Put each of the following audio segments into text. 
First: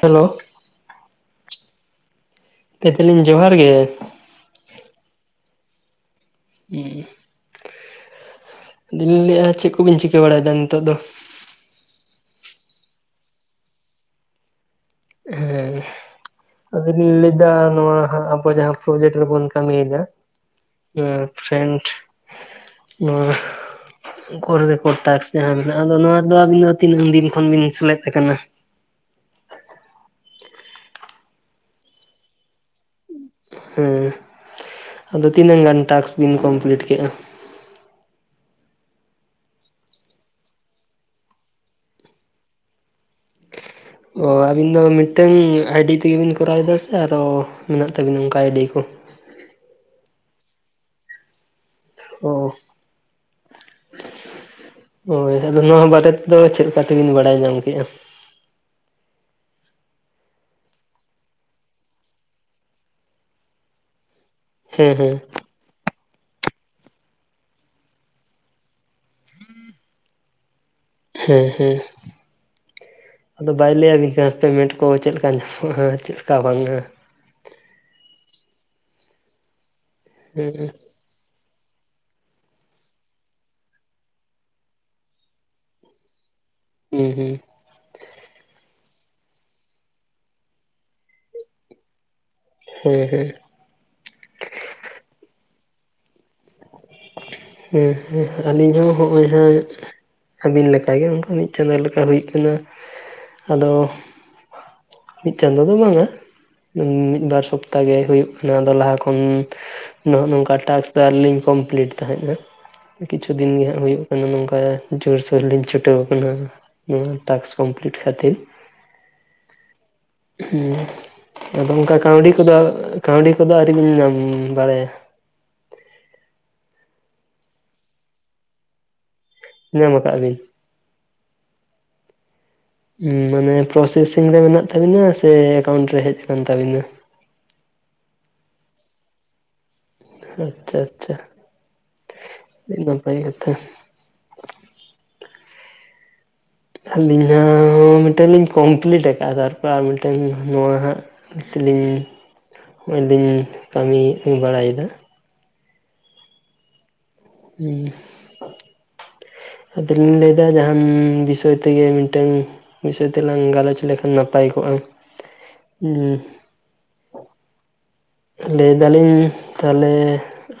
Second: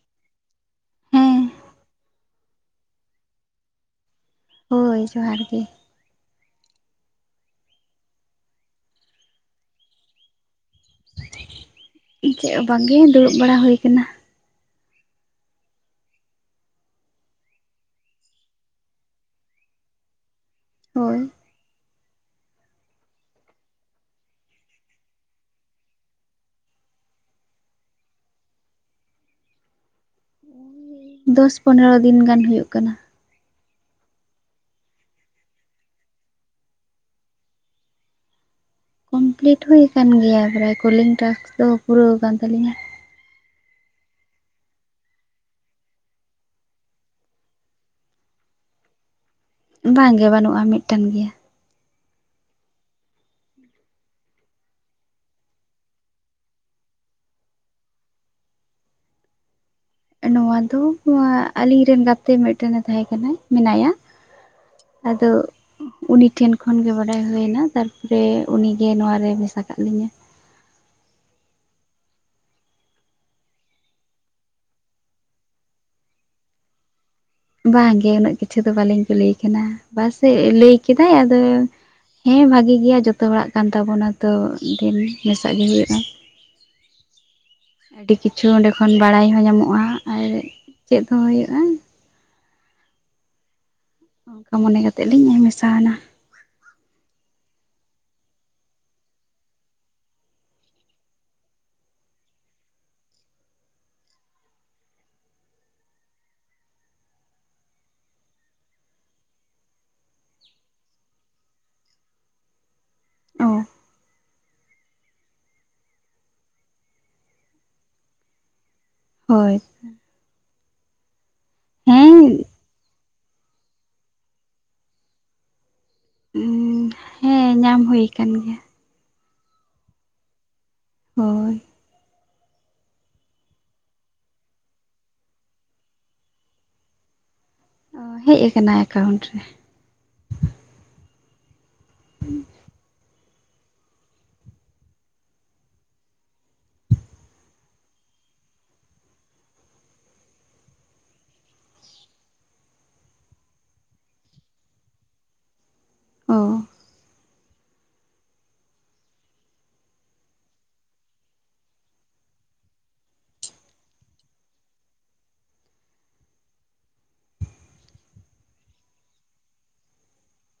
Hello ᱦᱮᱸ [inaudible] ᱞᱤᱧ ᱡᱚᱦᱟᱨ ᱜᱮ᱾ ᱦᱳᱭ ᱡᱚᱸᱦᱟᱨ ᱜᱮ᱾ ᱦᱩᱸ ᱟᱞᱤᱧ ᱞᱟᱹᱭᱮᱫᱼᱟ ᱪᱮᱫ ᱠᱚᱵᱤᱱ ᱪᱤᱠᱟᱹ ᱵᱟᱲᱟᱭᱮᱫᱟ ᱱᱤᱛᱚᱜ ᱫᱚ? ᱪᱮᱫ ᱦᱚᱸ ᱵᱟᱝᱜᱮ ᱫᱩᱲᱩᱵ ᱵᱟᱲᱟ ᱦᱩᱭᱩ ᱠᱟᱱᱟ᱾ ᱦᱮᱸ᱾ ᱟᱫᱚ ᱞᱤᱧ ᱞᱮᱭ ᱫᱟ ᱱᱚᱣᱟ ᱦᱟᱸᱜ ᱟᱵᱚ ᱡᱟᱸᱦᱟ ᱯᱨᱡᱮᱴ ᱨᱮᱵᱚᱱ ᱠᱟᱹᱢᱤᱭ ᱫᱟ ᱦᱳᱭ ᱦᱮᱸ ᱯᱷᱨᱮᱱᱰ, ᱱᱚᱣᱟ [inaudible] ᱴᱟᱠᱥ ᱡᱟᱦᱟᱸ ᱢᱮᱱᱟᱜᱼᱟ ᱟᱫᱚ ᱱᱚᱣᱟ ᱨᱮᱫᱚ ᱟᱹᱵᱤᱱ ᱫᱚ ᱛᱤᱱᱟᱹᱝ ᱫᱤᱱ ᱠᱷᱚᱱ ᱵᱤᱱ ᱥᱮᱞᱮᱫ ᱟᱠᱟᱱᱟ? ᱫᱚᱥ ᱯᱚᱱᱮᱨᱚ ᱫᱤᱱ ᱜᱟᱱ ᱦᱩᱭᱩᱜ ᱠᱟᱱᱟ᱾ ᱦᱮᱸ ᱟᱫᱚ ᱛᱤᱱᱟᱹᱝ ᱜᱟᱱ ᱴᱟᱠᱥ ᱵᱤᱱ ᱠᱚᱢᱯᱤᱞᱤᱴ ᱠᱮᱜ-ᱟ? ᱠᱚᱢᱯᱞᱤᱴ ᱦᱩᱭ ᱠᱟᱱ ᱜᱮᱭᱟ ᱯᱨᱟᱭ ᱠᱚᱞᱤᱝ ᱴᱟᱠᱥ ᱫᱚ ᱯᱩᱨᱟᱹᱣ ᱠᱟᱱ ᱛᱟᱹᱟᱞᱤᱧᱟ᱾ [inaudible] ᱚ ᱟᱹᱵᱤᱱ ᱫᱚ ᱢᱤᱫᱴᱟᱝ ᱟᱭ ᱰᱤ ᱛᱮᱜᱮ ᱵᱤᱱ ᱠᱚᱨᱟᱣ ᱮᱫᱟ ᱥᱮ ᱟᱨᱚ ᱢᱮᱱᱟᱜ ᱛᱟᱵᱤᱱᱟ ᱚᱱᱠᱟ ᱟᱭ ᱰᱤ ᱠᱚ? ᱵᱟᱝ ᱜᱮ ᱵᱟᱹᱱᱩᱜᱼᱟ ᱢᱤᱫᱴᱮᱱ ᱜᱮᱭᱟ᱾ ᱚ᱾ ᱦᱳᱭ, ᱟᱫᱚ ᱱᱚᱣᱟ ᱵᱟᱨᱮ ᱛᱮᱫᱚ ᱪᱮᱫᱞᱮᱠᱟ ᱛᱮᱵᱤᱱ ᱵᱟᱲᱟᱭ ᱧᱟᱢ ᱠᱮᱜᱼᱟ? ᱱᱚᱣᱟ ᱫᱚ ᱟᱞᱤᱧᱨᱮᱱ ᱜᱟᱛᱮ ᱢᱤᱫᱴᱮᱱᱮ ᱛᱟᱦᱮᱸ ᱠᱟᱱᱟᱭ ᱢᱮᱱᱟᱭᱟ, ᱦᱮᱸ ᱦᱮᱸ ᱟᱫᱚ ᱩᱱᱤ ᱴᱷᱮᱱ ᱠᱷᱚᱱᱜᱮ ᱵᱟᱰᱟᱭ ᱦᱩᱭᱱᱟ ᱛᱟᱨᱯᱚᱨᱮ ᱩᱱᱤᱜᱮ ᱱᱚᱣᱟᱨᱮ ᱢᱮᱥᱟ ᱠᱟᱜ ᱞᱤᱧᱟᱹ᱾ ᱦᱮᱸ ᱦᱮᱸ᱾ ᱟᱫᱚ ᱵᱟᱭ ᱞᱟᱹᱭᱟᱵᱤᱱ ᱠᱟᱱᱟ ᱯᱮᱢᱮᱱᱴ ᱠᱚ ᱪᱮᱫ ᱞᱮᱠᱟ ᱧᱟᱢᱚᱜᱼᱟ ᱪᱮᱫ ᱞᱮᱠᱟ ᱵᱟᱝᱼᱟ? ᱵᱟᱝᱜᱮ ᱩᱱᱟᱹᱜ ᱠᱤᱪᱷᱩ ᱫᱚ ᱵᱟᱹᱞᱤᱧ ᱠᱩᱞᱤᱭᱮ ᱠᱟᱱᱟ ᱵᱟᱥᱮ ᱦᱮᱸ ᱞᱮᱭ ᱠᱮᱫᱟᱭ ᱟᱫᱚ ᱦᱮᱸ ᱵᱷᱟᱜᱮ ᱜᱮᱭᱟ ᱡᱚᱛᱚ ᱦᱚᱲᱟᱜ ᱠᱟᱱ ᱛᱟᱵᱚᱱᱟ ᱛᱚ ᱫᱤᱱ ᱢᱮᱥᱟᱜ ᱜᱮ ᱦᱩᱭᱩᱜᱼᱟ᱾ ᱦᱩᱸ ᱦᱩᱸ᱾ ᱟᱹᱰᱤ ᱠᱤᱪᱷᱩ ᱚᱸᱰᱮ ᱠᱷᱚᱱ ᱵᱟᱲᱟᱭ ᱦᱚᱸ ᱧᱟᱢᱚᱜᱼᱟ ᱟᱨ ᱪᱮᱫ ᱦᱚᱸ ᱦᱩᱭᱩᱜᱼᱟ᱾ ᱦᱮᱸ ᱦᱮᱸ᱾ ᱚᱱᱠᱟ ᱢᱚᱱᱮ ᱠᱟᱛᱮᱫ ᱞᱤᱧ ᱢᱮᱥᱟᱣ ᱱᱟ᱾ ᱦᱮᱸ ᱦᱮᱸ ᱟᱹᱞᱤᱧ ᱦᱚᱸ ᱦᱚᱸ-ᱚᱭ ᱦᱟᱸᱜ ᱟᱹᱵᱤᱱ ᱞᱮᱠᱟᱜᱮ ᱚᱱᱠᱟ ᱢᱤᱫ ᱪᱟᱸᱫᱳ ᱞᱮᱠᱟ ᱦᱩᱭᱩᱜ ᱠᱟᱱᱟ, ᱟᱫᱚ ᱢᱤᱫ ᱪᱟᱸᱫᱳ ᱫᱚ ᱵᱟᱝᱟ ᱾ ᱢᱤᱫᱵᱟᱨ ᱥᱚᱯᱛᱟ ᱜᱮ ᱦᱩᱭᱩᱜ ᱠᱟᱱᱟ ᱟᱫᱚ ᱞᱟᱦᱟ ᱠᱷᱚᱱ ᱱᱚᱜ ᱱᱚᱝᱠᱟ ᱴᱟᱥᱠ ᱫᱚ ᱟᱣᱨᱤ ᱞᱤᱧ ᱠᱚᱢᱯᱞᱤᱴ ᱛᱟᱦᱮᱸᱫ ᱦᱟᱸᱜ ᱠᱤᱪᱷᱩ ᱚ ᱫᱤᱱ ᱜᱮ ᱦᱟᱸᱜ ᱦᱩᱭᱩᱜ [unintelligible] ᱱᱚᱝᱠᱟ ᱡᱳᱨᱥᱳᱨ ᱞᱤᱧ ᱪᱷᱩᱴᱟᱹᱣ ᱟᱠᱟᱱᱟ᱾ ᱱᱚᱣᱟ ᱴᱟᱥᱠ ᱠᱚᱢᱯᱞᱤᱴ ᱠᱷᱟᱹᱛᱤᱨ ᱾ ᱦᱳᱭ ᱾ ᱦᱩᱸ ᱟᱫᱚ ᱚᱱᱠᱟ ᱦᱮᱸ ᱠᱟᱹᱣᱰᱤ ᱠᱚᱫᱚ ᱠᱟᱹᱣᱰᱤ ᱠᱚᱫᱚ ᱟᱹᱣᱨᱤ ᱵᱤᱱ ᱧᱟᱢ ᱵᱟᱲᱟᱭᱟ᱾ ᱦᱮᱸ ᱧᱟᱢ ᱦᱩᱭᱩ ᱠᱟᱱ ᱜᱮᱭᱟ᱾ ᱧᱟᱢ ᱠᱟᱜ-ᱟ ᱵᱤᱧ? ᱦᱳᱭ ᱾ ᱢᱟᱱᱮ ᱯᱨᱚᱥᱮᱥᱤᱝ ᱨᱮ ᱢᱮᱱᱟᱜ ᱛᱟᱵᱤᱱᱟ ᱥᱮ ᱮᱠᱟᱣᱩᱱᱴ ᱨᱮ ᱦᱮᱡ ᱟᱠᱟᱱ ᱛᱟᱵᱤᱱᱟ? ᱚ ᱦᱮᱡ ᱟᱠᱟᱱᱟ ᱮᱠᱟᱣᱩᱱᱴ ᱨᱮ ᱾ ᱟᱪᱪᱷᱟ ᱟᱪᱪᱷᱟ, ᱟᱹᱰᱤ ᱱᱟᱯᱟᱭ ᱠᱟᱛᱷᱟ ᱾ ᱟᱹᱞᱤᱧ ᱦᱟᱸᱜ ᱦᱚᱸ ᱢᱤᱫᱴᱮᱱ ᱞᱤᱧ ᱠᱚᱢᱯᱞᱤᱤᱴ ᱟᱠᱟᱟᱜ-ᱟ ᱛᱟᱨᱯᱚᱨ ᱟᱨ ᱢᱤᱫᱴᱮᱱ ᱱᱚᱣᱟ ᱦᱟᱸᱜ ᱛᱮᱞᱤᱧ ᱱᱚᱦᱚᱭᱞᱤᱤᱧ ᱠᱟᱹᱢᱤ ᱵᱟᱲᱟᱭᱮᱫᱟ᱾ ᱚ ᱾ ᱦᱩᱸ᱾ ᱟᱫᱚᱞᱤᱧ ᱞᱟᱹᱭᱮᱫᱟ ᱡᱟᱦᱟᱱ ᱵᱤᱥᱚᱭ ᱛᱮᱜᱮ ᱢᱤᱫᱴᱝ ᱵᱤᱥᱚᱭ ᱛᱮᱞᱟᱝ ᱜᱟᱞᱚᱪ ᱞᱮᱠᱷᱟᱱ ᱱᱟᱯᱟᱭ ᱠᱚᱜ-ᱟ ᱞᱟᱹᱭ ᱫᱟᱞᱤᱧ ᱛᱟᱦᱚᱞᱮ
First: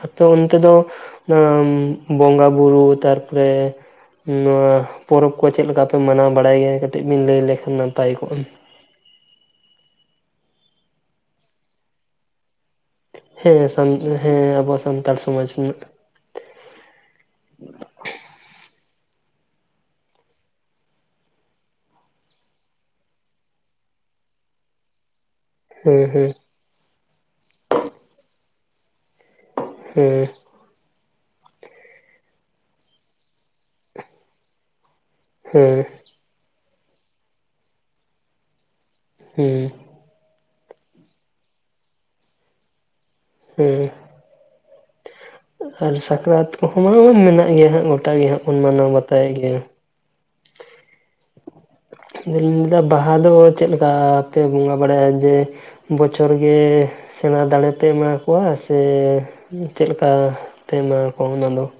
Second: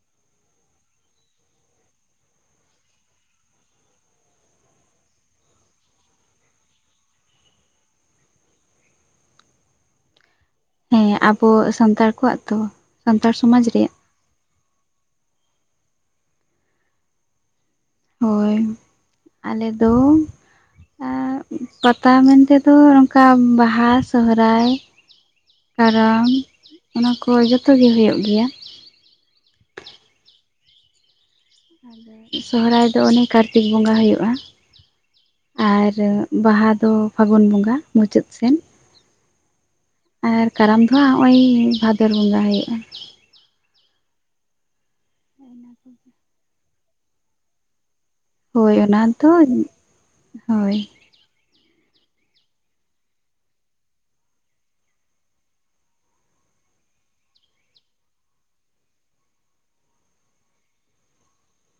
ᱟᱯᱮ ᱚᱱᱛᱮ ᱫᱚ ᱵᱚᱸᱜᱟ ᱵᱩᱨᱩ ᱛᱟᱨᱯᱚᱨᱮ ᱱᱚᱣᱟ ᱯᱚᱨᱚᱵ ᱠᱚ ᱪᱮᱫ ᱞᱮᱠᱟᱯᱮ ᱢᱟᱱᱟᱣ ᱵᱟᱲᱟᱭ ᱜᱮᱭᱟ ᱠᱟᱹᱴᱤᱡ ᱵᱤᱱ ᱞᱟᱹᱭ ᱞᱮᱠᱷᱟᱱ ᱱᱟᱯᱟᱭ ᱠᱚᱜ-ᱟ᱾ ᱦᱮᱸ ᱟᱵᱚ ᱥᱟᱱᱛᱟᱲ ᱠᱚᱣᱟᱜ ᱛᱚ? ᱥᱟᱱᱛᱟᱲ ᱥᱚᱢᱟᱡᱽ ᱦᱮᱸ ᱥᱟᱱ ᱨᱮᱭᱟᱜ ᱦᱮᱸ ᱟᱵᱚ ᱥᱟᱱᱛᱟᱲ ᱥᱚᱢᱟᱡ ᱨᱮᱱᱟᱜ᱾ ᱦᱳᱭ ᱟᱞᱮ ᱫᱚ ᱟᱨ ᱯᱟᱛᱟ ᱢᱮᱱᱛᱮᱫᱚ ᱱᱚᱝᱠᱟ ᱵᱟᱦᱟ ᱥᱚᱦᱨᱟᱭ [unintelligible] ᱠᱟᱨᱟᱢ ᱚᱱᱟ ᱠᱚ ᱡᱚᱛᱚ ᱜᱮ ᱦᱩᱭᱩᱜ ᱜᱮᱭᱟ ᱾ ᱦᱩᱸ᱾ ᱥᱚᱨᱚᱦᱨᱟᱭ ᱫᱚ ᱚᱱᱮ ᱠᱟᱨᱛᱤᱠ ᱵᱚᱸᱜᱟ ᱦᱩᱭᱩᱜ-ᱟ, ᱦᱮᱸ ᱟᱨ ᱵᱟᱦᱟ ᱫᱚ ᱯᱷᱟᱹᱜᱩᱱ ᱵᱚᱸᱜᱟ ᱢᱩᱪᱟᱹᱫ ᱥᱮᱱ ᱾ ᱦᱩᱸ᱾ ᱟᱨ ᱠᱟᱨᱟᱢ ᱫᱚ ᱦᱟᱸᱜ ᱱᱚᱼᱚᱭ ᱵᱷᱟᱫᱚᱨ ᱵᱚᱸᱜᱟ ᱦᱩᱭᱩᱜᱼᱟ᱾ ᱦᱩᱸ᱾ ᱟᱨ ᱥᱟᱠᱨᱟᱛ ᱠᱚᱦᱚᱸ ᱢᱟ ᱢᱮᱱᱟᱜ ᱜᱮᱭᱟ ᱦᱟᱸᱜ ᱜᱚᱴᱟ ᱜᱮ ᱦᱟᱸᱜ ᱾ ᱦᱳᱭ ᱚᱱᱟ ᱫᱚ ᱦᱳᱭ ᱾ ᱤᱧ ᱫᱩᱧ ᱞᱟᱹᱭᱫᱟ ᱵᱟᱦᱟ ᱫᱚ ᱪᱮᱫ ᱞᱮᱠᱟ ᱯᱮ ᱵᱚᱸᱜᱟ ᱵᱟᱲᱟᱭᱟ, ᱡᱮ ᱵᱚᱪᱷᱚᱨ ᱜᱮ ᱥᱮᱬᱟ ᱫᱟᱲᱮ ᱯᱮ ᱮᱢᱟ ᱠᱚᱣᱟ ᱥᱮ ᱪᱮᱫᱠᱟ? ᱯᱮ ᱮᱢᱟ ᱠᱚᱣᱟ ᱚᱱᱟ ᱫᱚ ᱾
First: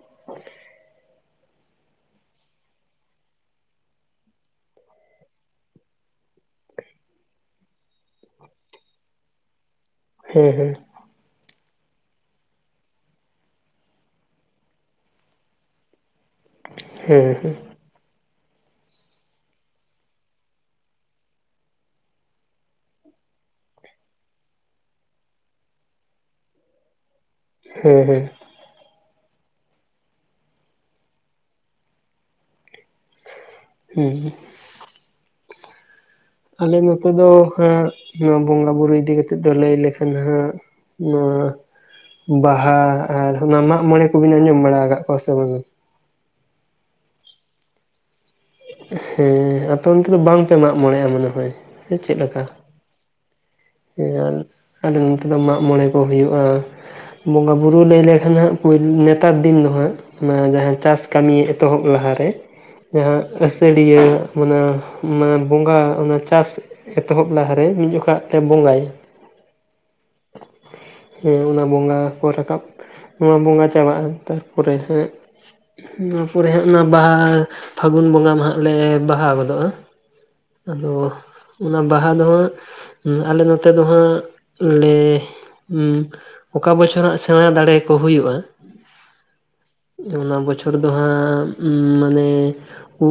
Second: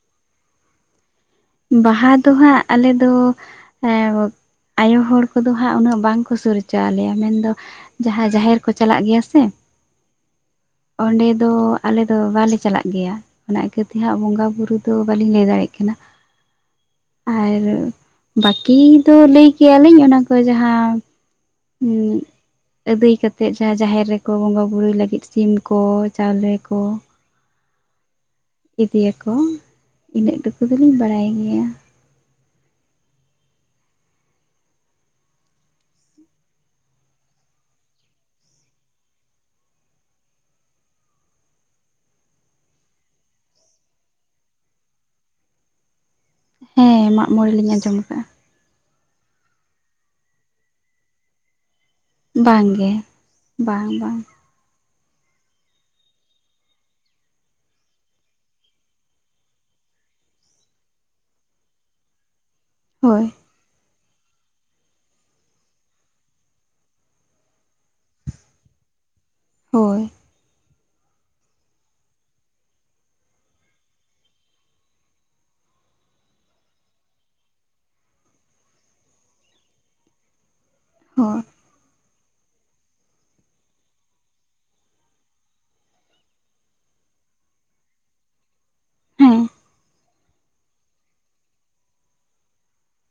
ᱵᱟᱦᱟ ᱫᱚ ᱦᱟᱸᱜ ᱟᱞᱮ ᱫᱚ ᱮᱸ ᱟᱭᱳ ᱦᱚᱲ ᱠᱚᱫᱚ ᱦᱟᱸᱜ ᱩᱱᱟᱹᱜ ᱵᱟᱝ ᱠᱚ ᱥᱩᱨ ᱦᱚᱪᱚ ᱟᱞᱮᱭᱟ ᱢᱮᱱᱫᱚ ᱡᱟᱦᱟᱸᱭ ᱡᱟᱦᱮᱨ ᱠᱚ ᱪᱟᱞᱟᱜ ᱜᱮᱭᱟ ᱥᱮ ᱦᱮᱸ ᱦᱮᱸ, ᱚᱸᱰᱮ ᱫᱚ ᱟᱞᱮ ᱫᱚ ᱵᱟᱞᱮ ᱪᱟᱞᱟᱜ ᱜᱮᱭᱟ। ᱚᱱᱟ ᱠᱷᱟᱹᱛᱮ ᱦᱟᱸᱜ ᱵᱚᱸᱜᱟᱼ ᱵᱩᱨᱩ ᱫᱚ ᱵᱟᱹᱞᱤᱧ ᱞᱟᱹᱭ ᱫᱟᱲᱭᱟᱜ ᱠᱟᱱᱟ᱿ ᱦᱮᱸ ᱟᱨ ᱵᱟᱹᱠᱤ ᱫᱚ ᱞᱟᱹᱭ ᱠᱮᱭᱟ ᱞᱤᱧ, ᱚᱱᱟ ᱠᱚ ᱡᱟᱦᱟᱸ [inaudible] ᱟᱹᱫᱟᱹᱭ ᱠᱟᱛᱮᱫ ᱡᱟᱦᱟᱸ ᱡᱟᱦᱮᱨ ᱨᱮᱠᱚ ᱵᱚᱸᱜᱟ ᱵᱩᱨᱩᱭ ᱞᱟᱹᱜᱤᱫ ᱥᱤᱢ ᱠᱚ, ᱪᱟᱣᱞᱮ ᱠᱚ ᱦᱮᱸ ᱦᱮᱸ, ᱤᱫᱤᱭᱟᱠᱚ, ᱤᱱᱟᱹᱜ ᱴᱩᱠᱩ ᱫᱚᱞᱤᱧ ᱵᱟᱲᱟᱭ ᱜᱮᱭᱟ᱾ ᱦᱩᱸᱦᱩᱸ [inaudible] ᱟᱞᱮ ᱱᱚᱛᱮ ᱫᱚ ᱦᱟᱸᱜ, ᱱᱚᱣᱟ ᱵᱚᱸᱜᱟ ᱵᱩᱨᱩ ᱤᱫᱤ ᱠᱟᱛᱮᱫ ᱫᱚ ᱞᱟᱹᱭ ᱞᱮᱠᱷᱟᱱ ᱦᱟᱸᱜ ᱱᱚᱣᱟ, ᱵᱟᱦᱟ ᱟᱨ ᱚᱱᱟ ᱢᱟᱜ ᱢᱚᱬᱮ ᱠᱚᱵᱤᱱ ᱟᱸᱡᱚᱢ ᱵᱟᱲᱟ ᱟᱠᱟᱫ ᱠᱚᱣᱟ ᱥᱮ ᱵᱟᱝ? ᱦᱮᱸ ᱢᱟᱜ ᱢᱚᱬᱮ ᱞᱤᱧ ᱟᱸᱡᱚᱢ ᱟᱠᱟᱫᱼᱟ᱾ ᱦᱮᱸ, ᱟᱯᱮ ᱚᱱᱛᱮ ᱫᱚ ᱵᱟᱝ ᱯᱮ ᱢᱟᱜ ᱢᱚᱬᱮᱜᱼᱟ ᱢᱚᱱᱮ ᱦᱳᱭ᱾ ᱥᱮ ᱪᱮᱫ ᱞᱮᱠᱟ ᱵᱟᱝᱜᱮ ᱵᱟᱝ [unintelligible] ᱦᱮ ᱵᱟᱝ ᱟᱨ ᱟᱞᱮ ᱱᱚᱛᱮ ᱫᱚ ᱢᱟᱜ ᱢᱚᱬᱮ ᱠᱚ ᱦᱩᱭᱩᱜᱼᱟ᱾ ᱵᱚᱸᱜᱟ ᱵᱳᱨᱳ ᱞᱟᱹᱭ ᱞᱮᱠᱷᱟᱱ ᱦᱟᱸᱜ ᱯᱩᱭᱞᱳ ᱱᱮᱛᱟᱨ ᱫᱤᱱ ᱫᱚ ᱦᱟᱸᱜ, ᱱᱚᱣᱟ ᱡᱟᱦᱟᱸ ᱪᱟᱥ ᱠᱟᱹᱢᱤ ᱮᱛᱚᱦᱚᱵ ᱞᱟᱦᱟᱨᱮ, ᱡᱟᱦᱟᱸ ᱦᱳᱭ ᱟᱹᱥᱟᱹᱲᱤᱭᱟᱹ, ᱚᱱᱟ ᱢᱟᱱ ᱵᱚᱸᱜᱟ ᱚᱱᱟ ᱪᱟᱥ ᱮᱛᱚᱦᱚᱵ ᱞᱟᱦᱟᱨ ᱨᱮ, ᱢᱤᱫ ᱡᱚᱠᱷᱚ ᱨᱟᱜ ᱛᱮ ᱵᱚᱸᱜᱟᱭ, ᱦᱳᱭ [inaudible] ᱦᱮᱸ ᱚᱱᱟ ᱵᱚᱸᱜᱟ ᱠᱚ ᱨᱟᱠᱟᱵ ᱱᱚᱣᱟ ᱵᱚᱸᱜᱟ ᱪᱟᱵᱟᱜᱼᱟ, ᱛᱟᱨᱯᱚᱨᱮ ᱦᱟᱸᱜ ᱱᱚᱣᱟ ᱯᱚᱨᱮ ᱮᱦᱚᱵ ᱱᱟ ᱵᱟᱦᱟ ᱦᱟᱠᱩ, ᱯᱷᱟᱹᱜᱩᱱ ᱵᱚᱸᱜᱟ ᱢᱟ ᱦᱟᱸᱜ ᱞᱮ ᱵᱟᱦᱟ ᱜᱚᱫᱚᱜᱼᱟ, [unintelligible] ᱟᱫᱚ ᱦᱳᱭ ᱚᱱᱟ ᱵᱟᱦᱟ ᱫᱚ ᱦᱟᱸᱜ ᱟᱞᱮ ᱱᱚᱛᱮ ᱫᱚ ᱦᱟᱸᱜ ᱞᱮ [unintelligible] ᱦᱩᱸ ᱚᱠᱟ ᱵᱚᱪᱷᱚᱨ ᱦᱟᱸᱜ ᱥᱮᱬᱟ ᱫᱟᱲᱮ ᱠᱚ ᱦᱩᱭᱩᱜᱼᱟ, ᱦᱮᱸ, ᱚᱱᱟ ᱵᱚᱪᱷᱚᱨ ᱫᱚ ᱦᱟᱸᱜ, ᱢᱟᱱᱮ ᱦᱩ,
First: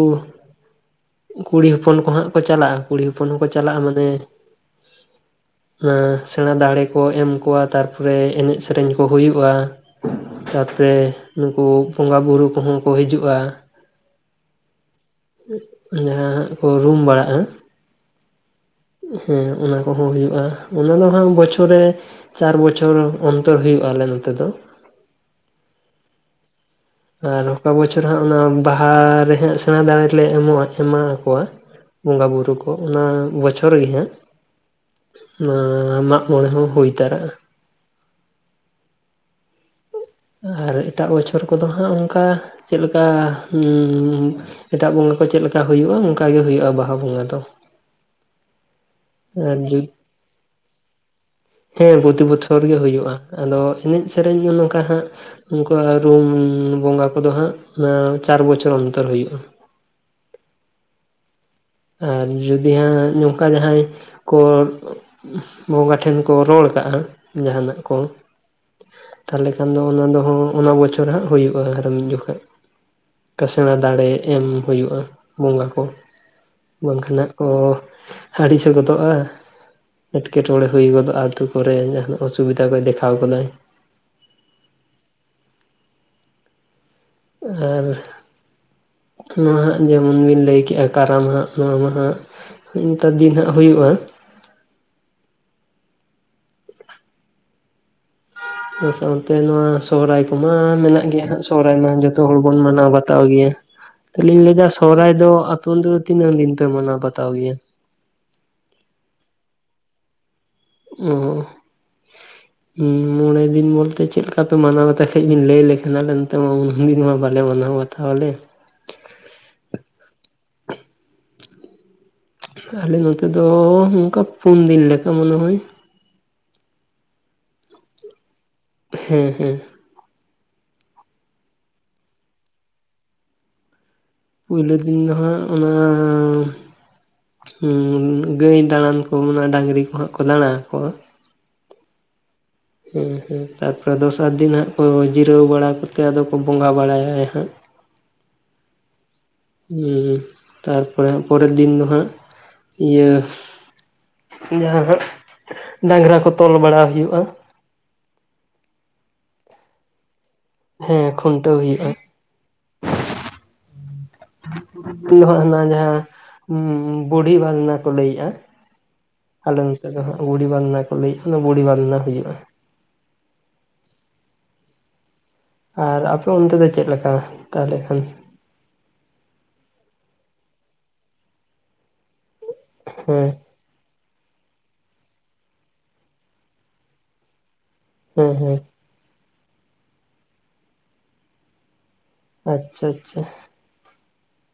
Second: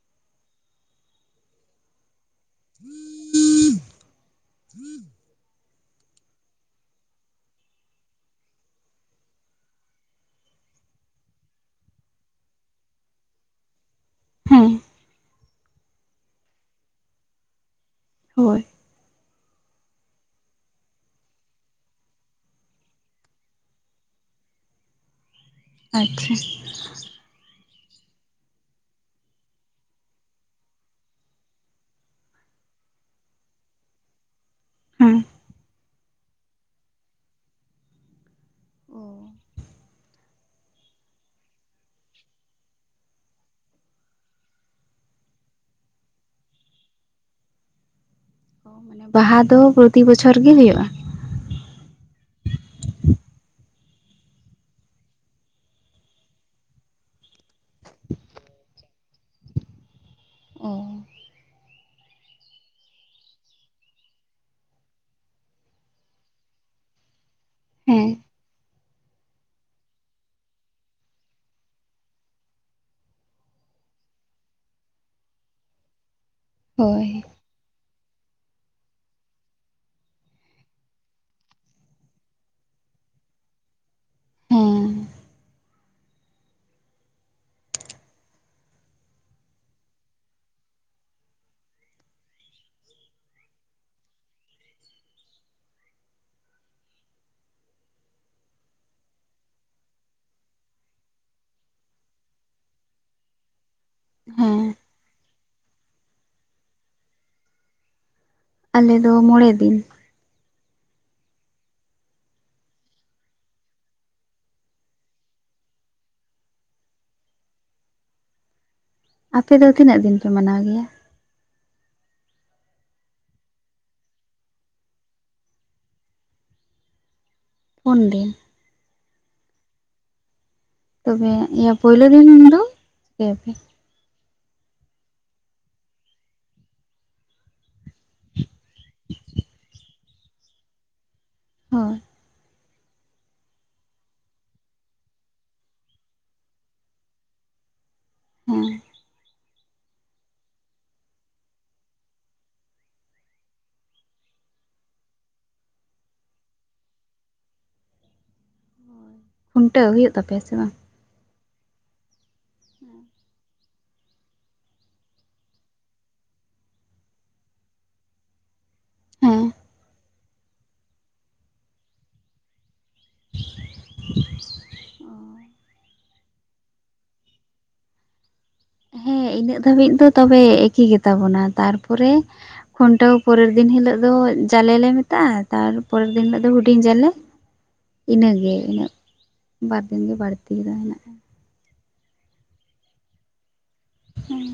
[inaudible] ᱠᱩᱲᱤ ᱦᱚᱯᱚᱱ ᱠᱚ ᱦᱟᱸᱜ ᱠᱚ ᱪᱟᱞᱟᱜᱼᱟ, ᱠᱩᱲᱤ ᱦᱚᱯᱚᱱ ᱦᱚᱸᱠᱚ ᱪᱟᱞᱟᱜᱼᱟ ᱢᱟᱱᱮ [inaudible] ᱦᱮᱸ ᱥᱮᱬᱟ ᱫᱟᱲᱮ ᱠᱚ ᱮᱢ ᱠᱚᱣᱟ ᱛᱟᱨᱯᱚᱨᱮ ᱮᱱᱮᱡ ᱥᱮᱨᱮᱧ ᱠᱚ ᱦᱩᱭᱩᱜᱼᱟ᱾ ᱛᱟᱨᱯᱚᱨᱮ ᱱᱩᱠᱩ ᱵᱚᱸᱜᱟ ᱵᱩᱨᱩ ᱠᱚᱦᱚᱸ ᱠᱚ ᱦᱤᱡᱩᱜᱼᱟ᱾ ᱦᱮᱸ, [inaudible] ᱡᱟᱦᱟᱸ ᱦᱟᱸᱜ ᱠᱚ ᱨᱩᱢ ᱵᱟᱲᱟᱜᱼᱟ᱾ ᱦᱳᱭ, [unintelligible] ᱦᱮᱸ ᱚᱱᱟ ᱠᱚᱦᱚᱸ ᱦᱩᱭᱩᱜᱼᱟ, ᱚᱱᱟ ᱫᱚ ᱦᱟᱸᱜ ᱵᱚᱪᱷᱚᱨ ᱨᱮ ᱪᱟᱨ ᱵᱚᱪᱷᱚᱨ ᱚᱱᱛᱚᱨ ᱦᱩᱭᱩᱜ-ᱟ ᱟᱞᱮ ᱱᱚᱛᱮ ᱫᱚ᱾ ᱟᱪᱪᱷᱟ, ᱟᱨ ᱚᱠᱟ ᱵᱚᱪᱷᱚᱨ ᱦᱟᱸᱜ ᱚᱱᱟ ᱵᱟᱦᱟᱨᱮ ᱦᱟᱸᱜ ᱥᱮᱬᱟ ᱫᱟᱸᱲᱮ ᱞᱮ ᱮᱢᱚᱜᱼᱟ, ᱮᱢᱟ ᱟᱠᱚᱣᱟ ᱵᱚᱸᱜᱟ ᱵᱩᱨᱩ ᱠᱚ, ᱚᱱᱟ ᱵᱚᱪᱷᱚᱨ ᱨᱮᱜᱮ ᱦᱟᱸᱜ, ᱦᱮᱸ ᱱᱚᱣᱟ ᱢᱟᱜ ᱢᱚᱬᱮ ᱦᱚᱸ ᱦᱩᱭ ᱛᱟᱨᱟᱜᱼᱟ᱾ ᱚ ᱟᱨ ᱮᱴᱟᱜ ᱵᱚᱪᱷᱚᱨ ᱠᱚᱫᱚ ᱦᱟᱸᱜ ᱚᱱᱠᱟ ᱪᱮᱫ ᱞᱮᱠᱟ ᱦᱩ ᱦᱩ, ᱮᱴᱟᱜ ᱵᱚᱸᱜᱟ ᱠᱚ ᱪᱮᱫ ᱞᱮᱠᱟ ᱦᱩᱭᱩᱜᱼᱟ, ᱚᱱᱠᱟᱜᱮ ᱦᱩᱭᱩᱜᱼᱟ ᱵᱟᱦᱟ ᱵᱚᱸᱜᱟ ᱫᱚ᱾ ᱵᱟᱦᱟ ᱟᱨ ᱫᱚ ᱡᱩᱫᱤ ᱯᱨᱚᱛᱤ ᱵᱚᱪᱷᱚᱨ ᱜᱮ ᱦᱩᱭᱩᱜᱼᱟ᱾ ᱦᱮᱸ ᱯᱨᱚᱛᱤ ᱵᱚᱪᱷᱚᱨ ᱜᱮ ᱦᱩᱭᱩᱜᱼᱟ ᱟᱫᱚ ᱮᱱᱮᱡ ᱥᱮᱨᱮᱧ ᱫᱚ ᱱᱚᱝᱠᱟ ᱦᱟᱸᱜ, ᱱᱚᱝᱠᱟ ᱟᱨ ᱦᱚᱸ ᱨᱩᱢ ᱵᱚᱸᱜᱟ ᱠᱚᱫᱚ ᱦᱟᱸᱜ ᱪᱟᱨ ᱵᱚᱪᱷᱚᱨ ᱚᱱᱛᱚᱨ ᱦᱩᱭᱩᱜᱼᱟ᱾ ᱚ ᱟᱨ ᱡᱩᱫᱤ ᱦᱟᱸᱜ ᱱᱚᱝᱠᱟ ᱡᱟᱦᱟᱸᱭ ᱠᱚ ᱵᱚᱸᱜᱟ ᱴᱷᱮᱱ ᱠᱚ ᱨᱚᱲ ᱠᱟᱜᱼᱟ ᱡᱟᱦᱟᱱᱟᱜ ᱠᱚ᱾ ᱦᱮᱸ ᱛᱟᱦᱚᱞᱮ ᱠᱷᱟᱱ ᱫᱚ ᱚᱱᱟ ᱫᱚᱦ ᱚᱱᱟ ᱵᱚᱪᱷᱚᱨ ᱦᱟᱸᱜ ᱦᱩᱭᱩᱜᱼᱟ ᱟᱨ ᱡᱚᱠᱷᱚᱡ ᱾ ᱠᱟᱥᱬᱟ ᱫᱟᱲᱮ ᱮᱢ ᱦᱩᱭᱩᱜᱳᱜᱼᱟ ᱵᱚᱸᱜᱟ ᱠᱚ ᱾ ᱦᱳᱭ ᱵᱟᱝᱠᱷᱟᱱ ᱦᱟᱜ ᱠᱚ ᱟᱹᱲᱤᱥ ᱜᱚᱫᱚᱜᱼᱟ ᱾ ᱮᱴᱠᱮ ᱴᱚᱬᱮ ᱦᱩᱭ ᱜᱚᱫᱚᱜᱼᱟᱛᱳ ᱠᱚᱨᱮ ᱡᱟᱦᱟᱱᱟᱜ ᱚᱥᱩᱵᱤᱫᱟ ᱠᱚᱭ ᱫᱮᱠᱷᱟᱣ ᱜᱚᱫᱟᱭ ᱾ ᱦᱮᱸ ᱦᱮᱸ, ᱱᱚᱣᱟ ᱦᱟᱸᱜ ᱡᱮᱢᱚᱱ ᱵᱤᱱ ᱞᱟᱹᱭ ᱠᱮᱜᱼᱟ ᱠᱟᱨᱟᱢ ᱦᱟᱸᱜ ᱱᱚᱣᱟ ᱢᱟᱦᱟᱸᱜ ᱾ ᱱᱮᱛᱟᱨ ᱫᱤᱱ ᱦᱟᱸᱜ ᱦᱩᱭᱩᱜᱼᱟ ᱾ ᱚᱱᱟ ᱥᱟᱶᱛᱮ ᱱᱚᱣᱟ ᱥᱚᱦᱚᱨᱟᱭ ᱠᱚᱢᱟ ᱢᱮᱱᱟᱜ ᱜᱮᱭᱟ ᱦᱟᱸᱜ ᱥᱚᱦᱨᱟᱭ ᱢᱟ ᱡᱚᱛᱚ ᱦᱚᱲ ᱵᱚᱱ ᱢᱟᱱᱟᱣ ᱵᱟᱛᱟᱣ ᱜᱮᱭᱟ ᱾ ᱛᱟᱦᱚᱞᱮᱧ ᱦᱮᱸ ᱞᱟᱹᱭᱮᱫᱟ ᱥᱚᱦᱚᱨᱟᱭ ᱫᱚ ᱟᱯᱮ ᱚᱱᱛᱮ ᱫᱚ ᱛᱤᱱᱟᱹᱜ ᱫᱤᱱ ᱯᱮ ᱢᱟᱱᱟᱣ ᱵᱟᱛᱟᱣ ᱜᱮᱭᱟ? ᱟᱞᱮᱫ ᱫᱚ ᱢᱚᱬᱮ ᱫᱤᱱ ᱾ ᱚ [inaudible] ᱢᱚᱬᱮ ᱫᱤᱱ ᱵᱚᱞᱛᱮ ᱪᱮᱫ ᱞᱮᱠᱟ ᱯᱮ ᱢᱟᱱᱟᱣ ᱤᱧ ᱞᱟᱹᱭ ᱟ ᱞᱮᱠᱷᱟᱱᱞᱮ ᱱᱛᱮ ᱢᱟ ᱩ ᱫᱤᱱ ᱢᱟ ᱵᱟᱞᱮ ᱢᱟᱱᱟᱣᱟ ᱾ ᱛᱟᱦᱚᱞᱮ, ᱟᱯᱮ ᱫᱚ ᱛᱤᱱᱟᱹᱜ ᱫᱤᱱ ᱯᱮ ᱢᱟᱱᱟᱣ ᱜᱮᱭᱟ? ᱟᱞᱮ ᱱᱚᱛᱮ ᱫᱚ ᱚᱱᱠᱟ ᱯᱩᱱ ᱫᱤᱱ ᱞᱮᱠᱟ ᱢᱚᱱᱮ ᱦᱚᱭ ᱾ ᱯᱩᱱᱫᱤᱱ, ᱦᱩᱸ ᱦᱩᱸ, ᱛᱚᱵᱮ ᱤᱭᱟᱹ ᱯᱩᱭᱞᱳ ᱫᱤᱱ ᱫᱚ ᱪᱤᱠᱟᱹᱭᱟᱯᱮ? ᱯᱩᱭᱞᱳ ᱫᱤᱱ ᱫᱚ ᱦᱟᱸᱜ ᱚᱱᱟ ᱜᱟᱹᱭ ᱫᱟᱬᱟᱱ ᱠᱚ ᱰᱟᱝᱨᱤ ᱠᱚᱦᱟᱸᱜ ᱠᱚ ᱫᱟᱬᱟ ᱟᱠᱚᱣᱟ, ᱦᱳᱭ, ᱦᱮᱸ ᱦᱮᱸ ᱛᱟᱨᱯᱚᱨᱮ ᱫᱚᱥᱟᱨ ᱫᱤᱱ ᱦᱟᱸᱜ ᱠᱚ ᱡᱤᱨᱟᱹᱣ ᱵᱟᱲᱟ ᱠᱚᱛᱮ ᱟᱫᱚ ᱠᱚ ᱵᱚᱸᱜᱟ ᱵᱟᱲᱟᱭᱟ ᱦᱟᱸᱜ ᱾ ᱦᱮᱸ, ᱦᱩᱸ ᱛᱟᱨᱯᱚᱨᱮ ᱦᱟᱜ ᱯᱚᱨᱮᱨ ᱫᱤᱱ ᱫᱚ ᱦᱟᱸᱜ ᱤᱭᱟᱹ ᱡᱟᱦᱟᱸ ᱦᱟᱜ ᱰᱟᱝᱨᱟ ᱠᱚ ᱛᱚᱞ ᱵᱟᱲᱟ ᱦᱩᱭᱩᱜᱼᱟ ᱾ ᱠᱷᱩᱱᱴᱟᱹᱣ ᱦᱩᱭᱩᱜ ᱛᱟᱯᱮᱭᱟ ᱥᱮ ᱵᱟᱝ? ᱦᱮᱸ ᱠᱷᱩᱱᱴᱟᱹᱣ ᱦᱩᱭᱩᱜᱼᱟ ᱾ ᱦᱮᱸ [inaudible] [unintelligible] ᱩᱱᱚ ᱚᱱᱟ ᱡᱟᱦᱟᱸ ᱵᱩᱦᱤᱵᱟᱨ ᱚᱱᱟ ᱠᱚ ᱞᱟᱹᱭᱮᱫᱼᱟ ᱾ ᱦᱮᱸ ᱟᱞᱮ ᱱᱚᱛᱮ ᱫᱚ ᱦᱟᱸᱜ ᱜᱩᱲᱤ ᱵᱟᱱᱱᱟ ᱠᱚ ᱞᱟᱹᱭᱮᱫ ᱚᱱᱟ ᱵᱩᱲᱤ ᱵᱟᱱᱱᱟ ᱦᱩᱭᱩᱜᱼᱟ ᱾ ᱟᱨ ᱟᱯᱮ ᱚᱱᱛᱮ ᱫᱚ ᱪᱮᱫ ᱞᱮᱠᱟ ᱛᱟᱦᱚᱞᱮ ᱠᱷᱟᱱ? ᱦᱮᱸ ᱤᱱᱟᱹᱜ ᱫᱷᱟᱹᱵᱤᱡ ᱫᱚ ᱛᱚᱵᱮ ᱮᱠᱤ ᱜᱮᱛᱟᱵᱚᱱᱟ ᱛᱟᱨᱯᱚᱨᱮ ᱠᱷᱩᱱᱴᱟᱹᱣ ᱦᱮᱸ ᱯᱚᱨᱮᱨ, ᱯ ᱫᱤᱱ ᱦᱤᱞᱳᱜ ᱫᱚ ᱡᱟᱞᱮ ᱞᱮ ᱢᱮᱛᱟᱜᱼᱟ, ᱛᱟᱨᱯᱚᱨᱮᱨ ᱫᱤᱱ ᱦᱤᱞᱳᱜ ᱫᱚ ᱦᱩᱰᱤᱧ ᱡᱟᱞᱮ ᱾ ᱦᱮᱸ ᱤᱱᱟᱹᱜᱮ ᱦᱮᱸ ᱤᱱᱟᱹᱜ ᱵᱟᱨ ᱫᱤᱱ ᱜᱮ ᱵᱟᱹᱲᱛᱤ ᱫᱚ ᱦᱮᱱᱟᱜᱼᱟ ᱾ ᱟᱪᱪᱷᱟ ᱟᱪᱪᱷᱟ᱾ ᱦᱮᱸ,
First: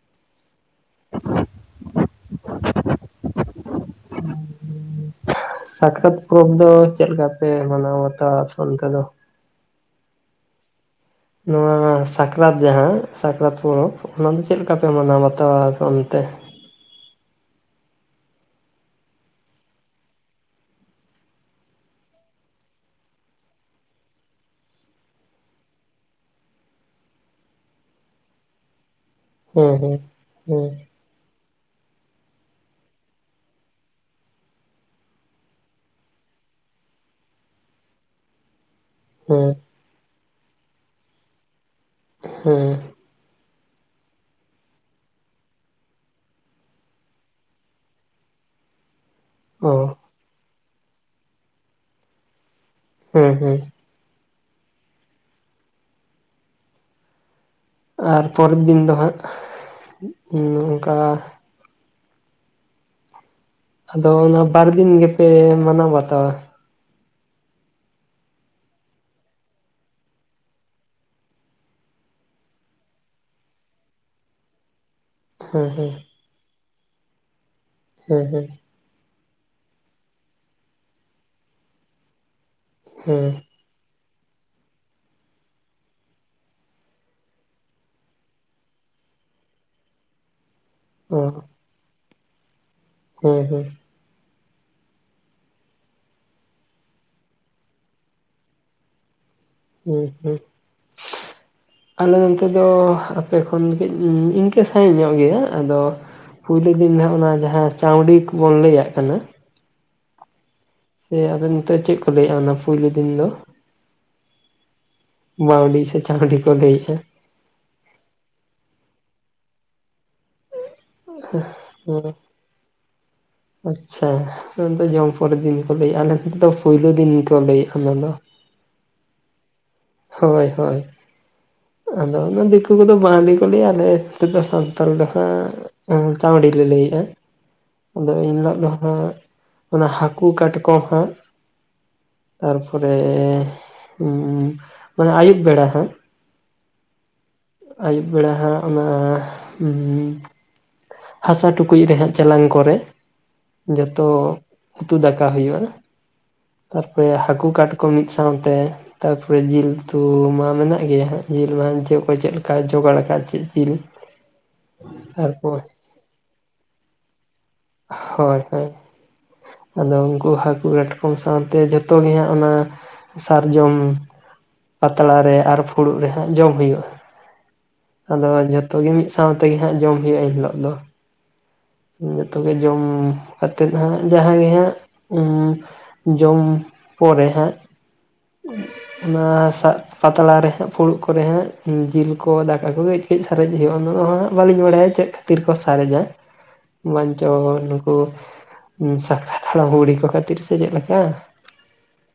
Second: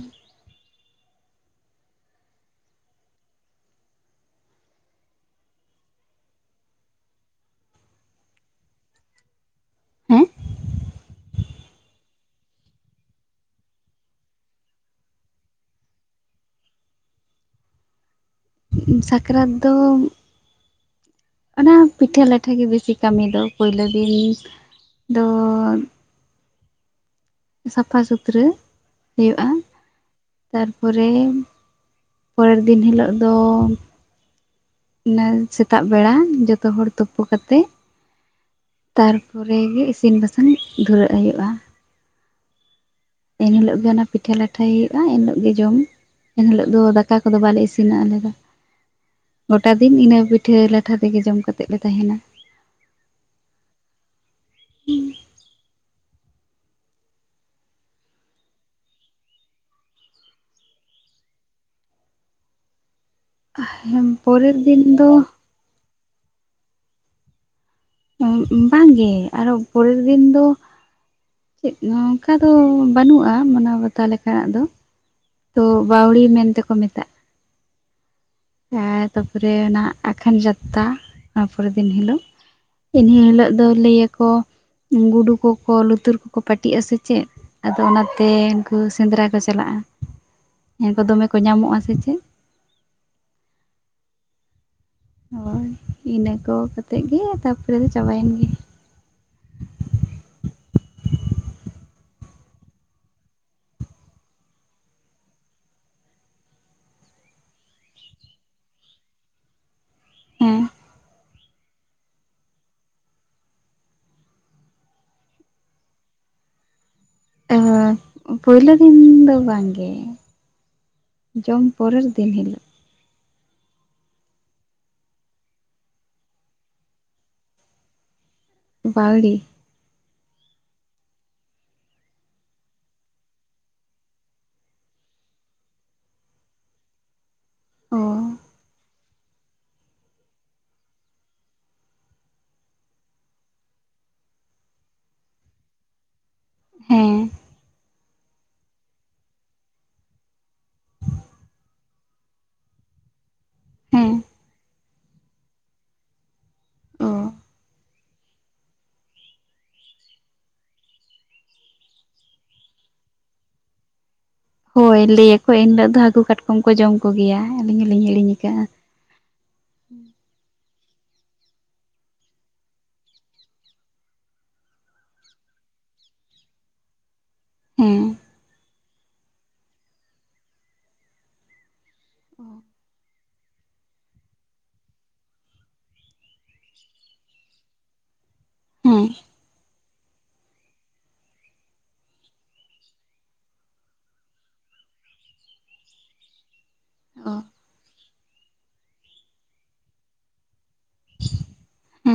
[inaudible] ᱥᱟᱠᱨᱟᱛ ᱯᱚᱨᱚᱵᱽ ᱫᱚ ᱪᱮᱫᱞ ᱞᱮᱠᱟ ᱯᱮ ᱢᱟᱱᱟᱣ ᱵᱟᱛᱟᱣᱟ ᱟᱯᱮ ᱚᱱᱛᱮ ᱫᱚ? ᱦᱮᱸ, ᱱᱚᱣᱟ ᱥᱟᱠᱨᱟᱛ ᱡᱟᱦᱟᱸ ᱥᱟᱠᱨᱟᱛ ᱯᱚᱨᱚᱵᱽ ᱚᱱᱟ ᱫᱚ ᱪᱮᱫᱞ ᱞᱮᱠᱟ ᱯᱮ ᱢᱟᱱᱟᱣ ᱵᱟᱛᱟᱣᱟ ᱚᱱᱛᱮ? ᱥᱟᱠᱨᱟᱛ ᱫᱚ, ᱚᱱᱟ ᱯᱤᱴᱷᱟᱹ ᱞᱟᱴᱷᱟᱮ ᱜᱮ ᱵᱮᱥᱤ ᱠᱟᱹᱢᱤ ᱫᱚ ᱯᱩᱭᱞᱳ ᱫᱤᱱ ᱫᱚ, ᱥᱟᱯᱷᱟ ᱥᱩᱛᱨᱟᱹ ᱦᱩᱭᱩᱜᱼᱟ ᱦᱮᱸ ᱦᱮᱸ ᱦᱮᱸ ᱛᱟᱨᱯᱚᱨ, ᱨᱮᱱ ᱯᱚᱨᱮᱨ ᱫᱤᱱ ᱦᱤᱞᱳᱜ ᱫᱚ ᱚᱱᱟ ᱥᱮᱛᱟᱜ ᱵᱮᱲᱟ ᱡᱚᱛᱚ ᱦᱚᱲ ᱛᱩᱯᱩ ᱠᱟᱛᱮᱜ ᱛᱟᱨᱯᱚᱨᱮ ᱜᱮ ᱤᱥᱤᱱ ᱵᱟᱥᱟᱝ ᱫᱷᱩᱨᱟᱹᱜ ᱦᱩᱭᱩᱜ-ᱟ᱾ ᱦᱩᱸ ᱮᱱᱦᱤᱞᱳᱜ ᱜᱮ ᱚᱱᱟ ᱯᱤᱴᱷᱟᱹ ᱞᱟᱴᱷᱟᱭ ᱦᱩᱭᱩᱜ-ᱟ, ᱮᱱᱦᱤᱞᱳᱜ ᱜᱮ ᱡᱚᱢ ᱮᱱᱦᱤᱞᱳᱜ ᱫᱚ ᱫᱟᱠᱟ ᱠᱚᱫᱚ ᱵᱟᱞᱮ ᱤᱥᱤᱱᱟ ᱟᱞᱮ ᱫᱚ᱾ ᱜᱚᱴᱟ ᱚ ᱫᱤᱱ ᱤᱱᱟᱹ ᱯᱤᱴᱷᱟᱹ ᱞᱟᱴᱷᱟ ᱛᱮᱜᱮ ᱡᱚᱢ ᱠᱟᱛᱮᱜ ᱞᱮ ᱛᱟᱦᱮᱱ-ᱟ᱾ ᱦᱩᱸ ᱦᱩᱸ᱾ ᱟᱨ ᱯᱚᱨᱮᱫ ᱫᱤᱱ ᱫᱚ ᱦᱟᱸᱜ ᱚᱱᱚᱝᱠᱟ ᱟᱫᱚ ᱚᱱᱟ ᱯᱚᱨᱮᱨ ᱵᱟᱨ ᱫᱤᱱ ᱫᱚ ᱜᱮᱯᱮ ᱢᱟᱱᱟᱣ ᱵᱟᱛᱟᱣᱟ? [unintelligible] ᱵᱟᱝ ᱜᱮ ᱟᱨᱚ ᱯᱚᱨᱮᱨ ᱫᱤᱱ ᱫᱚ ᱪᱮᱫ ᱱᱚᱝᱠᱟ ᱫᱚ ᱵᱟᱹᱱᱩᱜ-ᱟ ᱢᱟᱱᱟᱣ ᱵᱟᱛᱟᱣ ᱞᱮᱠᱟᱱᱟᱜ ᱫᱚ᱾ ᱛᱚ ᱦᱮᱸ ᱦᱮᱸ ᱵᱟᱣᱲᱤ ᱢᱮᱱ ᱛᱮᱠᱚ ᱢᱮᱛᱟᱜ᱾ ᱦᱮᱸ ᱦᱮᱸ᱾ ᱦᱮᱸ ᱛᱟᱯᱚᱨᱮ ᱱᱟᱜ ᱟᱠᱷᱟᱱ ᱡᱟᱛᱛᱟ ᱚᱱᱟ ᱯᱚᱨᱮ ᱫᱤᱱ ᱦᱤᱞᱳᱜ ᱤᱱᱟᱹ ᱦᱮᱸ ᱦᱤᱞᱳᱜ ᱫᱚ ᱞᱟᱹᱭᱟᱠᱚ ᱜᱩᱰᱩ ᱠᱚᱠᱚ ᱞᱩᱛᱩᱨ ᱠᱚᱠᱚ ᱯᱟᱹᱴᱤᱜ-ᱟ ᱥᱮ ᱪᱮᱜ? ᱟᱫᱚ ᱚᱱᱟᱛᱮ ᱩᱱᱠᱩ ᱥᱮᱸᱫᱽᱨᱟ ᱠᱚ ᱪᱟᱞᱟᱜ-ᱟ, ᱮᱸ ᱩᱝᱠᱩ ᱫᱚᱢᱮ ᱠᱚ ᱧᱟᱢᱚᱜ-ᱟ ᱥᱮ ᱪᱮᱫ? ᱦᱳᱭ ᱦᱳᱭ᱾ ᱦᱳᱭ ᱤᱱᱟᱹ ᱠᱚ ᱠᱟᱛᱮᱜ ᱜᱮ ᱛᱟᱯᱚᱨᱮ ᱫᱚ ᱪᱟᱵᱟᱭᱮᱱ ᱜᱮ᱾ ᱦᱩᱸ ᱦᱩᱸ᱾ ᱟᱞᱮ ᱱᱚᱱᱛᱮ ᱫᱚ ᱟᱯᱮ ᱠᱷᱚᱱ ᱫᱚ ᱠᱟᱹᱡ ᱤᱝᱠᱟᱹ ᱥᱟᱹᱦᱤᱡ ᱧᱚᱜ ᱜᱮᱭᱟ ᱟᱫᱚ ᱯᱩᱭᱞᱩ ᱫᱤᱱ ᱡᱟᱦᱟᱸ ᱚᱱᱟ ᱡᱟᱦᱟᱸ ᱪᱟᱶᱰᱤ ᱠᱩᱵᱚᱱ ᱞᱟᱹᱭᱟᱜ ᱠᱟᱱᱟ᱾ ᱦᱮᱸ᱾ ᱥᱮ ᱟᱵᱮᱱ ᱱᱤᱛᱳᱜ ᱪᱮᱜ ᱠᱚ ᱞᱟᱹᱭᱟᱜᱟ ᱚᱱᱟ ᱯᱩᱭᱞᱩ ᱫᱤᱱ ᱫᱚ? ᱵᱟᱶᱰᱤ ᱥᱮ ᱪᱟᱶᱰᱤ ᱠᱚ ᱞᱟᱹᱭᱮᱜ-ᱟ ᱾ ᱮ ᱦᱳᱭ ᱯᱳᱭᱞᱳ ᱫᱤᱱ ᱫᱚ ᱵᱟᱝ ᱜᱮ᱾ ᱦᱩᱸ ᱫᱤᱱ ᱦᱤᱞᱳᱜ ᱟᱪᱪᱷᱟ᱾ [unintelligible] ᱡᱚᱢ ᱯᱚᱨᱮᱨ ᱫᱤᱱ ᱠᱚ ᱞᱟᱹᱭᱮᱜ-ᱟ, ᱟᱞᱮ ᱥᱮᱱ ᱫᱚ ᱯᱩᱭᱞᱩ ᱫᱤᱱ ᱠᱚ ᱞᱟᱹᱭᱮᱜ-ᱟ ᱚᱱᱟ ᱫᱚ᱾ ᱵᱟᱣᱲᱤ᱾ ᱦᱳᱭ ᱦᱳᱭ᱾ ᱟᱫᱚ ᱚᱱᱟ ᱫᱤᱠᱩ ᱠᱚᱫᱚ ᱵᱟᱶᱞᱤ ᱠᱚ ᱞᱟᱹᱭᱟ ᱟᱞᱮ ᱛᱮᱫᱚ ᱥᱟᱱᱛᱟᱲ ᱫᱚ ᱦᱟᱸᱜ ᱮᱸ ᱪᱟᱶᱰᱤ ᱞᱮ ᱞᱟᱹᱭᱮᱜ-ᱟ᱾ ᱚ ᱟᱫᱚ ᱮᱱᱞᱳᱜ ᱫᱚ ᱦᱟᱸᱜ ᱚᱱᱟ ᱦᱟᱠᱩ ᱠᱟᱴᱠᱚᱢ ᱦᱟᱸᱜ ᱛᱟᱨᱯᱚᱨᱮ ᱢᱟᱱᱮ ᱟᱭᱩᱵ ᱵᱮᱲᱟ ᱦᱟᱸᱜ ᱦᱮᱸ᱾ ᱟᱭᱩᱵ ᱵᱮᱲᱟ ᱦᱟᱸᱜ ᱚᱱᱟ ᱦᱟᱥᱟ ᱴᱩᱠᱩᱡ ᱨᱮ ᱦᱟᱸᱜ ᱪᱟᱞᱟᱝ ᱠᱚᱨᱮ ᱡᱚᱛᱚ ᱦᱮᱸ ᱩᱛᱩ ᱫᱟᱠᱟ ᱦᱩᱭᱩᱜ-ᱟ, ᱚ ᱛᱟᱨᱯᱚᱨᱮ ᱦᱟᱠᱩ, ᱠᱟᱴᱠᱚᱢ, ᱢᱤᱫ ᱥᱟᱶᱛᱮ ᱛᱟᱯᱚᱨᱮ ᱡᱤᱞ ᱩᱛᱩ ᱢᱟ ᱢᱮᱱᱟᱜ ᱜᱮᱭᱟ ᱦᱟᱸᱜ ᱡᱤᱞ ᱢᱟ [unintelligible] ᱚᱠᱚᱭ ᱪᱮᱜ ᱞᱮᱠᱟᱭ ᱡᱚᱜᱟᱲ ᱟᱠᱟᱜ ᱪᱮᱜ ᱡᱤᱞ᱾ ᱦᱳᱭ ᱞᱟᱹᱭᱟ ᱠᱚ ᱛᱟᱨᱯᱚᱨ ᱮᱱᱞᱳᱜ ᱫᱚ ᱦᱟᱹᱠᱩ ᱠᱟᱴᱠᱚᱢ ᱠᱚ ᱡᱚᱢ ᱠᱚᱜᱮᱭᱟ ᱟᱹᱞᱤᱧ ᱦᱚᱞᱤᱧ ᱦᱤᱲᱤᱧ ᱦᱳᱭ ᱠᱟᱜᱟ᱾ ᱦᱳᱭ ᱟᱫᱚ ᱩᱝᱠᱩ ᱦᱟᱹᱠᱩ ᱠᱟᱴᱠᱚᱢ ᱥᱟᱶᱛᱮ ᱡᱷᱛᱚ ᱜᱮ ᱦᱟᱸᱜ ᱚᱱᱟ ᱥᱟᱨᱡᱚᱢ ᱯᱟᱛᱲᱟ ᱨᱮ ᱟᱨ ᱯᱷᱩᱲᱩᱜ ᱨᱮ ᱦᱟᱸᱜ ᱡᱚᱢ ᱦᱩᱭᱩᱜ-ᱟ᱾ ᱦᱮᱸ ᱟᱫᱚ ᱡᱚᱛᱚ ᱜᱮ ᱢᱤᱫ ᱥᱟᱶ ᱛᱮᱜᱮ ᱦᱟᱸᱜ ᱡᱚᱢ ᱦᱩᱭᱩᱜ-ᱟ ᱮᱱ ᱦᱤᱞᱳᱜ ᱫᱚ᱾ ᱩᱸ ᱡᱚᱛᱚ ᱜᱮ ᱡᱚᱢ ᱠᱟᱛᱮᱫ ᱦᱟᱸᱜ ᱡᱟᱦᱟᱸ ᱜᱮ ᱦᱟᱸᱜ ᱩᱸ ᱡᱚᱢ ᱯᱚᱨᱮ ᱦᱮ ᱦᱮᱸ ᱦᱟᱸ ᱥᱟᱜᱼᱼ ᱯᱟᱛᱲᱟ ᱨᱮ, ᱦᱟᱸᱜ ᱯᱷᱩᱲᱩᱜ ᱠᱚᱨᱮ ᱦᱟᱸᱜ ᱩᱸ ᱡᱤᱞ ᱠᱚ ᱫᱟᱠᱟ ᱠᱚᱜᱮ ᱠᱟᱹᱡ ᱠᱟᱹᱡ ᱥᱟᱨᱮᱡ ᱦᱩᱭᱩᱜ-ᱟ ᱩᱱᱟᱹᱜ ᱦᱟᱸᱜ ᱵᱟᱞᱤᱧ ᱵᱟᱲᱟᱭᱟ ᱪᱮᱫ᱾ ᱛᱤᱨ ᱠᱚ ᱥᱟᱨᱮᱡᱟ᱾ ᱚ ᱵᱟᱧᱪᱟᱣ ᱱᱩᱠᱩ, ᱥᱟᱠᱛᱟ ᱦᱟᱲᱟᱢ ᱵᱩᱲᱦᱤ ᱠᱚ ᱠᱷᱟᱹᱛᱤᱨ ᱥᱮ ᱪᱮᱜ ᱞᱮᱠᱟ᱾ ᱦᱮᱸ